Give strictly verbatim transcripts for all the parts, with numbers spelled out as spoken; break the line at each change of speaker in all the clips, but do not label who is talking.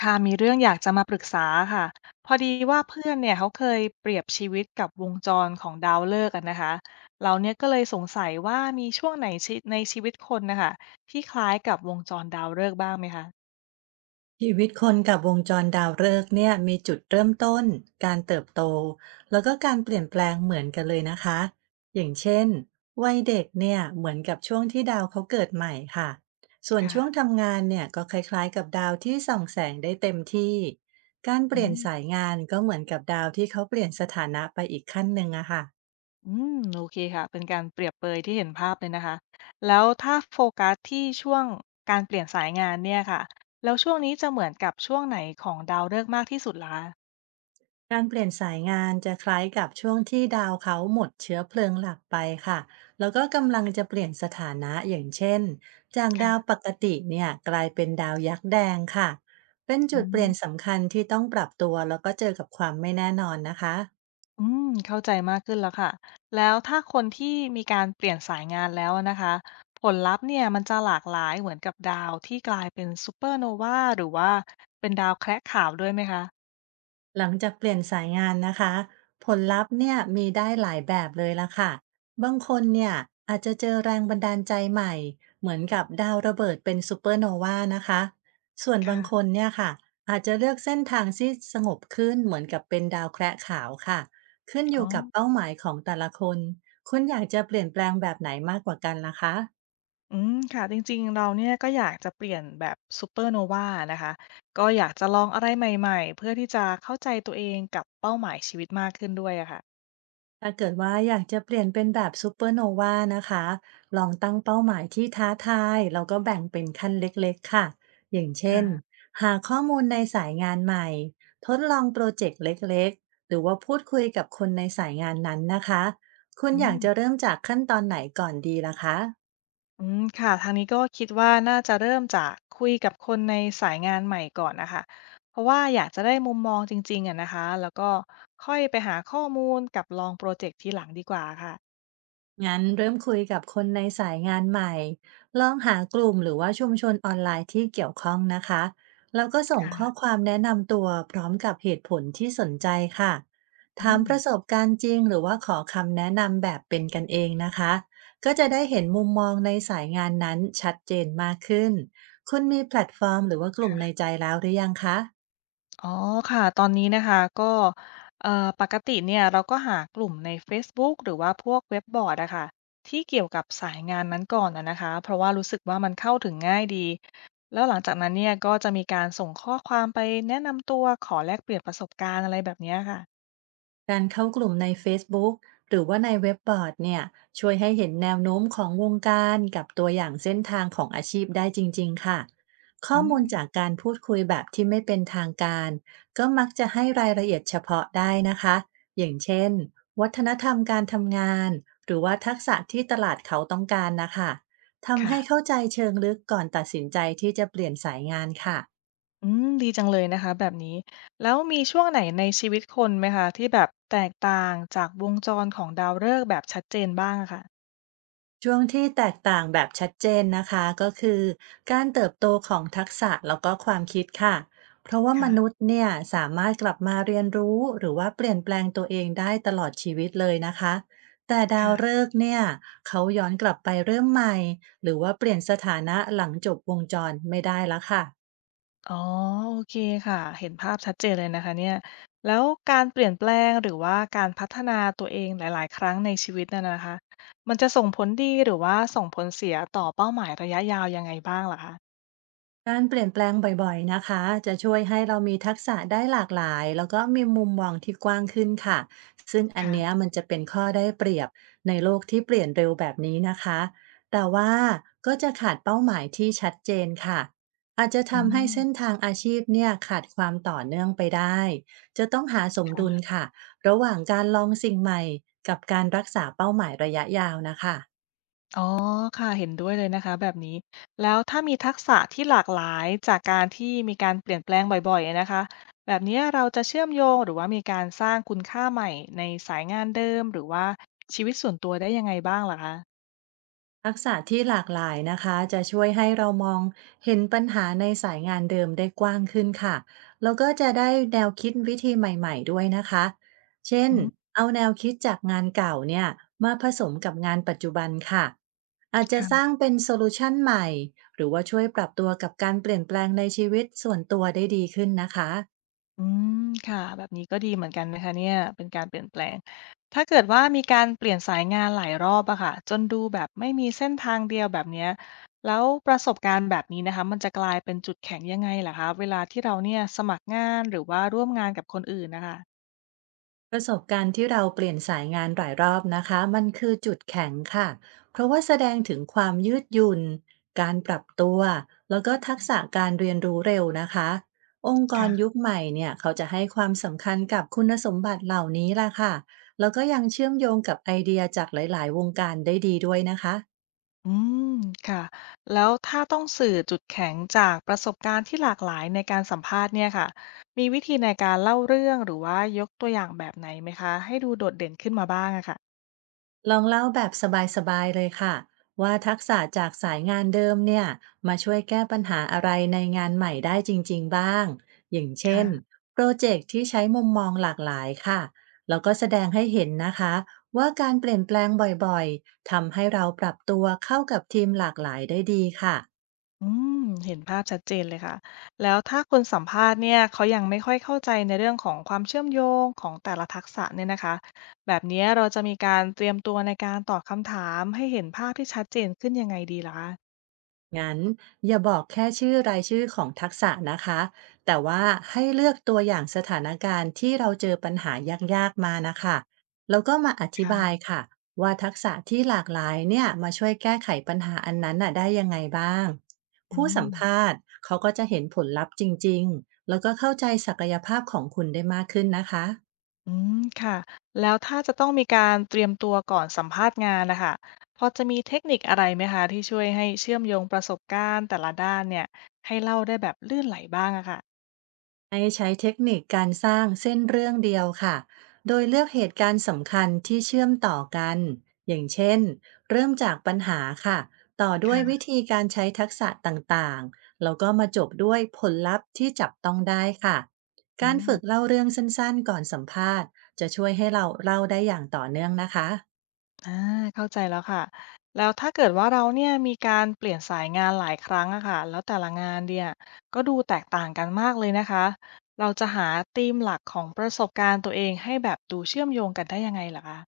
ค่ะมีเรื่องอยากจะมาปรึกษาค่ะพอดีว่าเพื่อนเนี่ยเขาเคยเปรียบชีวิตกับวงจรของดาวฤกษ์กันนะคะเราเนี่ยก็เลยสงสัยว่ามีช่วงไหนชีในชีวิตคนนะคะที่คล้ายกับวงจรดาวฤกษ์บ้างไหมคะ
ชีวิตคนกับวงจรดาวฤกษ์เนี่ยมีจุดเริ่มต้นการเติบโตแล้วก็การเปลี่ยนแปลงเหมือนกันเลยนะคะอย่างเช่นวัยเด็กเนี่ยเหมือนกับช่วงที่ดาวเขาเกิดใหม่ค่ะส่วนช่วง
ค่ะ
ทำงานเนี่ยก็คล้ายๆกับดาวที่ส่องแสงได้เต็มที่การเป
อื
ลี่ยน
ม
สายงานก็เหมือนกับดาวที่เขาเปลี่ยนสถานะไปอีกขั้นหนึ่งอะค่ะ
อืมโอเคค่ะเป็นการเปรียบเปรยที่เห็นภาพเลยนะคะแล้วถ้าโฟกัสที่ช่วงการเปลี่ยนสายงานเนี่ยค่ะแล้วช่วงนี้จะเหมือนกับช่วงไหนของดาวฤกษ์มากที่สุดล่ะคะ
การเปลี่ยนสายงานจะคล้ายกับช่วงที่ดาวเขาหมดเชื้อเพลิงหลักไปค่ะแล้วก็กำลังจะเปลี่ยนสถานะอย่างเช่นจากดาว
ค่ะ
ปกติเนี่ยกลายเป็นดาวยักษ์แดงค่ะ เป็น
อื
จุดเปลี่ยน
ม
สำคัญที่ต้องปรับตัวแล้วก็เจอกับความไม่แน่นอนนะคะ
อืมเข้าใจมากขึ้นแล้วค่ะ แล้วถ้าคนที่มีการเปลี่ยนสายงานแล้วนะคะผลลัพธ์เนี่ยมันจะหลากหลายเหมือนกับดาวที่กลายเป็นซูเปอร์โนวาหรือว่าเป็นดาวแคระขาวด้วยไหมคะ
หลังจากเปลี่ยนสายงานนะคะผลลัพธ์เนี่ยมีได้หลายแบบเลยละค่ะบางคนเนี่ยอาจจะเจอแรงบันดาลใจใหม่เหมือนกับดาวระเบิดเป็นซูเปอร์โนวานะคะส่วนบางคน
ค่ะ
เนี่ยค่ะอาจจะเลือกเส้นทางที่สงบขึ้นเหมือนกับเป็นดาวแคระขาวค่ะขึ้นอ
อ๋อ
ยู่กับเป้าหมายของแต่ละคนคุณอยากจะเปลี่ยนแปลงแบบไหนมากกว่ากันล่ะคะ
อืมค่ะจริงๆเราเนี่ยก็อยากจะเปลี่ยนแบบซูเปอร์โนวานะคะก็อยากจะลองอะไรใหม่ๆเพื่อที่จะเข้าใจตัวเองกับเป้าหมายชีวิตมากขึ้นด้วยอะค่ะ
ถ้าเกิดว่าอยากจะเปลี่ยนเป็นแบบซูเปอร์โนวานะคะลองตั้งเป้าหมายที่ท้าทายแล้วก็แบ่งเป็นขั้นเล็กๆค่ะอย่างเช่น
ค่ะ
หาข้อมูลในสายงานใหม่ทดลองโปรเจกต์เล็กๆหรือว่าพูดคุยกับคนในสายงานนั้นนะคะคุณ
อื
อยาก
ม
จะเริ่มจากขั้นตอนไหนก่อนดีล่ะคะ
อืมค่ะทางนี้ก็คิดว่าน่าจะเริ่มจากคุยกับคนในสายงานใหม่ก่อนนะคะเพราะว่าอยากจะได้มุมมองจริงๆอะนะคะแล้วก็ค่อยไปหาข้อมูลกับลองโปรเจกต์ทีหลังดีกว่าค่ะ
งั้นเริ่มคุยกับคนในสายงานใหม่ ลองหากลุ่มหรือว่าชุมชนออนไลน์ที่เกี่ยวข้องนะคะแล้วก็ส่งข้อ
ค่ะ
ความแนะนำตัวพร้อมกับเหตุผลที่สนใจค่ะ
อื
ถาม
ม
ประสบการณ์จริงหรือว่าขอคำแนะนำแบบเป็นกันเองนะคะ ก็จะได้เห็นมุมมองในสายงานนั้นชัดเจนมากขึ้น คุณมีแพลตฟอร์มหรือว่ากลุ่มใน
ค่ะ
ใจแล้วหรือยังคะ
อ๋อค่ะตอนนี้นะคะก็เอ่อปกติเนี่ยเราก็หากลุ่มใน Facebook หรือว่าพวกเว็บบอร์ดอะค่ะที่เกี่ยวกับสายงานนั้นก่อนอะนะคะเพราะว่ารู้สึกว่ามันเข้าถึงง่ายดีแล้วหลังจากนั้นเนี่ยก็จะมีการส่งข้อความไปแนะนำตัวขอแลกเปลี่ยนประสบการณ์อะไรแบบเนี้ยค่ะ
การเข้ากลุ่มในเฟซบุ๊กหรือว่าในเว็บบอร์ดเนี่ยช่วยให้เห็นแนวโน้มของวงการกับตัวอย่างเส้นทางของอาชีพได้จริงๆค่ะข้อ
อื
มู
ม
ลจากการพูดคุยแบบที่ไม่เป็นทางการก็มักจะให้รายละเอียดเฉพาะได้นะคะอย่างเช่นวัฒนธรรมการทำงานหรือว่าทักษะที่ตลาดเขาต้องการนะคะทำ
ค่ะ
ให้เข้าใจเชิงลึกก่อนตัดสินใจที่จะเปลี่ยนสายงานค่ะ
อืมดีจังเลยนะคะแบบนี้แล้วมีช่วงไหนในชีวิตคนไหมคะที่แบบแตกต่างจากวงจรของดาวฤกษ์แบบชัดเจนบ้างอะค่ะ
ช่วงที่แตกต่างแบบชัดเจนนะคะก็คือการเติบโตของทักษะแล้วก็ความคิดค่ะเพราะว่าม
ค่ะ
นุษย์เนี่ยสามารถกลับมาเรียนรู้หรือว่าเปลี่ยนแปลงตัวเองได้ตลอดชีวิตเลยนะคะแต่ดาวฤ
ค่ะ
กษ์เนี่ยเขาย้อนกลับไปเริ่มใหม่หรือว่าเปลี่ยนสถานะหลังจบวงจรไม่ได้ละค่ะ
อ๋อโอเคค่ะเห็นภาพชัดเจนเลยนะคะเนี่ยแล้วการเปลี่ยนแปลงหรือว่าการพัฒนาตัวเองหลายๆ ครั้งในชีวิตน่ะนะคะมันจะส่งผลดีหรือว่าส่งผลเสียต่อเป้าหมายระยะยาวยังไงบ้างเหรอคะ
การเปลี่ยนแปลงบ่อยๆนะคะจะช่วยให้เรามีทักษะได้หลากหลายแล้วก็มีมุมมองที่กว้างขึ้นค่ะซึ่งอันเนี้ย
ค่ะ
มันจะเป็นข้อได้เปรียบในโลกที่เปลี่ยนเร็วแบบนี้นะคะแต่ว่าก็จะขาดเป้าหมายที่ชัดเจนค่ะอาจจะ
อื
ทำให้เส้น
ม
ทางอาชีพเนี่ยขาดความต่อเนื่องไปได้จะต้องหาสมดุล
ค่ะ
ค่ะระหว่างการลองสิ่งใหม่กับการรักษาเป้าหมายระยะยาวนะคะ
อ๋อค่ะเห็นด้วยเลยนะคะแบบนี้แล้วถ้ามีทักษะที่หลากหลายจากการที่มีการเปลี่ยนแปลงบ่อยๆอะนะคะแบบเนี้ยเราจะเชื่อมโยงหรือว่ามีการสร้างคุณค่าใหม่ในสายงานเดิมหรือว่าชีวิตส่วนตัวได้ยังไงบ้างเหรอคะ
ทักษะที่หลากหลายนะคะจะช่วยให้เรามองเห็นปัญหาในสายงานเดิมได้กว้างขึ้นค่ะแล้วก็จะได้แนวคิดวิธีใหม่ๆด้วยนะคะเช่น
อืม
เอาแนวคิดจากงานเก่าเนี่ยมาผสมกับงานปัจจุบันค่ะอาจจะสร้า
ค่ะ
งเป็นโซลูชันใหม่หรือว่าช่วยปรับตัวกับการเปลี่ยนแปลงในชีวิตส่วนตัวได้ดีขึ้นนะคะ
อืมค่ะแบบนี้ก็ดีเหมือนกันนะคะเนี่ยเป็นการเปลี่ยนแปลงถ้าเกิดว่ามีการเปลี่ยนสายงานหลายรอบอะค่ะจนดูแบบไม่มีเส้นทางเดียวแบบเนี้ยแล้วประสบการณ์แบบนี้นะคะมันจะกลายเป็นจุดแข็งยังไงเหรคะเวลาที่เราเนี่ยสมัครงานหรือว่าร่วมงานกับคนอื่นนะคะ
ประสบการณ์ที่เราเปลี่ยนสายงานหลายรอบนะคะมันคือจุดแข็งค่ะเพราะว่าแสดงถึงความยืดหยุ่นการปรับตัวแล้วก็ทักษะการเรียนรู้เร็วนะคะองค์กร
ค่ะ
ยุคใหม่เนี่ยเขาจะให้ความสำคัญกับคุณสมบัติเหล่านี้ล่ะค่ะแล้วก็ยังเชื่อมโยงกับไอเดียจากหลายๆวงการได้ดีด้วยนะคะ
อืมค่ะแล้วถ้าต้องสื่อจุดแข็งจากประสบการณ์ที่หลากหลายในการสัมภาษณ์เนี่ยค่ะมีวิธีในการเล่าเรื่องหรือว่ายกตัวอย่างแบบไหนไหมคะให้ดูโดดเด่นขึ้นมาบ้างอะค่ะ
ลองเล่าแบบสบายๆเลยค่ะว่าทักษะจากสายงานเดิมเนี่ยมาช่วยแก้ปัญหาอะไรในงานใหม่ได้จริงๆบ้างอย่างเช่
ค่ะ
นโปรเจกต์ที่ใช้มุมมองหลากหลายค่ะแล้วก็แสดงให้เห็นนะคะว่าการเปลี่ยนแปลงบ่อยๆทำให้เราปรับตัวเข้ากับทีมหลากหลายได้ดีค่ะ
อืมเห็นภาพชัดเจนเลยค่ะแล้วถ้าคนสัมภาษณ์เนี่ยเขายังไม่ค่อยเข้าใจในเรื่องของความเชื่อมโยงของแต่ละทักษะเนี่ยนะคะแบบเนี้ยเราจะมีการเตรียมตัวในการตอบคำถามให้เห็นภาพที่ชัดเจนขึ้นยังไงดีล่ะคะ
งั้นอย่าบอกแค่ชื่อรายชื่อของทักษะนะคะแต่ว่าให้เลือกตัวอย่างสถานการณ์ที่เราเจอปัญหายากๆมานะคะแล้วก็มาอธิบาย
ค่ะ
ค่ะว่าทักษะที่หลากหลายเนี่ยมาช่วยแก้ไขปัญหาอันนั้นน่ะได้ยังไงบ้าง
อื
ผู้สั
ม
มภาษณ์เขาก็จะเห็นผลลัพธ์จริงๆแล้วก็เข้าใจศักยภาพของคุณได้มากขึ้นนะคะ
อืมค่ะแล้วถ้าจะต้องมีการเตรียมตัวก่อนสัมภาษณ์งานนะคะพอจะมีเทคนิคอะไรไหมคะที่ช่วยให้เชื่อมโยงประสบการณ์แต่ละด้านเนี่ยให้เล่าได้แบบลื่นไหลบ้างอะค่ะ
ให้ใช้เทคนิคการสร้างเส้นเรื่องเดียวค่ะโดยเลือกเหตุการณ์สำคัญที่เชื่อมต่อกันอย่างเช่นเริ่มจากปัญหาค่ะต่อด้วยวิ
ค่ะ
ธีการใช้ทักษะต่างๆแล้วก็มาจบด้วยผลลัพธ์ที่จับต้องได้ค่ะ
อื
การ
ม
ฝึกเล่าเรื่องสั้นๆก่อนสัมภาษณ์จะช่วยให้เราเล่าได้อย่างต่อเนื่องนะคะ
อาเข้าใจแล้วค่ะ แล้วถ้าเกิดว่าเราเนี่ยมีการเปลี่ยนสายงานหลายครั้งอะค่ะแล้วแต่ละงานเนี่ยก็ดูแตกต่างกันมากเลยนะคะ เราจะหาธีมหลักของประสบการณ์ตัวเองให้แบบดูเชื่อมโยงกันได้ยังไงเหรอคะ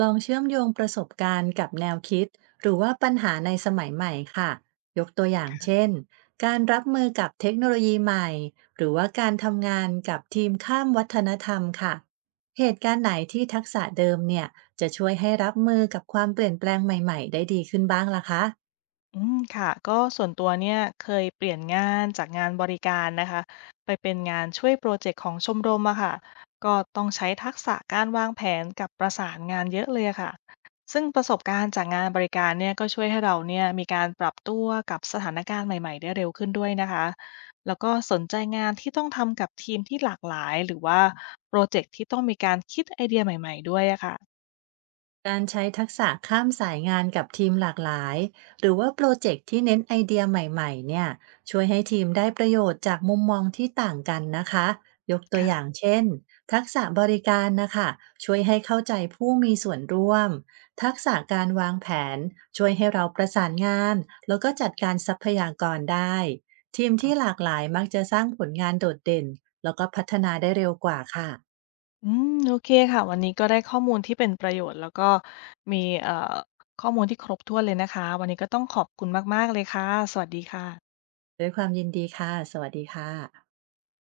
ลองเชื่อมโยงประสบการณ์กับแนวคิดหรือว่าปัญหาในสมัยใหม่ค่ะ ยกตัวอย่างเช่น การรับมือกับเทคโนโลยีใหม่หรือว่าการทำงานกับทีมข้ามวัฒนธรรมค่ะ เหตุการณ์ไหนที่ทักษะเดิมเนี่ยจะช่วยให้รับมือกับความเปลี่ยนแปลงใหม่ๆได้ดีขึ้นบ้างล่ะคะ
อืมค่ะก็ส่วนตัวเนี่ยเคยเปลี่ยนงานจากงานบริการนะคะไปเป็นงานช่วยโปรเจกต์ของชมรมอะค่ะก็ต้องใช้ทักษะการวางแผนกับประสานงานเยอะเลยอะค่ะซึ่งประสบการณ์จากงานบริการเนี่ยก็ช่วยให้เราเนี่ยมีการปรับตัวกับสถานการณ์ใหม่ๆได้เร็วขึ้นด้วยนะคะแล้วก็สนใจงานที่ต้องทำกับทีมที่หลากหลายหรือว่าโปรเจกต์ที่ต้องมีการคิดไอเดียใหม่ๆด้วยอะค่ะ
การใช้ทักษะข้ามสายงานกับทีมหลากหลายหรือว่าโปรเจกต์ที่เน้นไอเดียใหม่ๆเนี่ยช่วยให้ทีมได้ประโยชน์จากมุมมองที่ต่างกันนะคะยกตัวอย่าง
ค่ะ
เช่นทักษะบริการนะคะช่วยให้เข้าใจผู้มีส่วนร่วมทักษะการวางแผนช่วยให้เราประสานงานแล้วก็จัดการทรัพยากรได้ทีมที่หลากหลายมักจะสร้างผลงานโดดเด่นแล้วก็พัฒนาได้เร็วกว่าค่ะ
อืมโอเคค่ะวันนี้ก็ได้ข้อมูลที่เป็นประโยชน์แล้วก็มีเอ่อข้อมูลที่ครบถ้วนเลยนะคะวันนี้ก็ต้องขอบคุณมากๆเลยค่ะสวัสดีค่ะ
ด้วยความยินดีค่ะสวัสดีค่ะ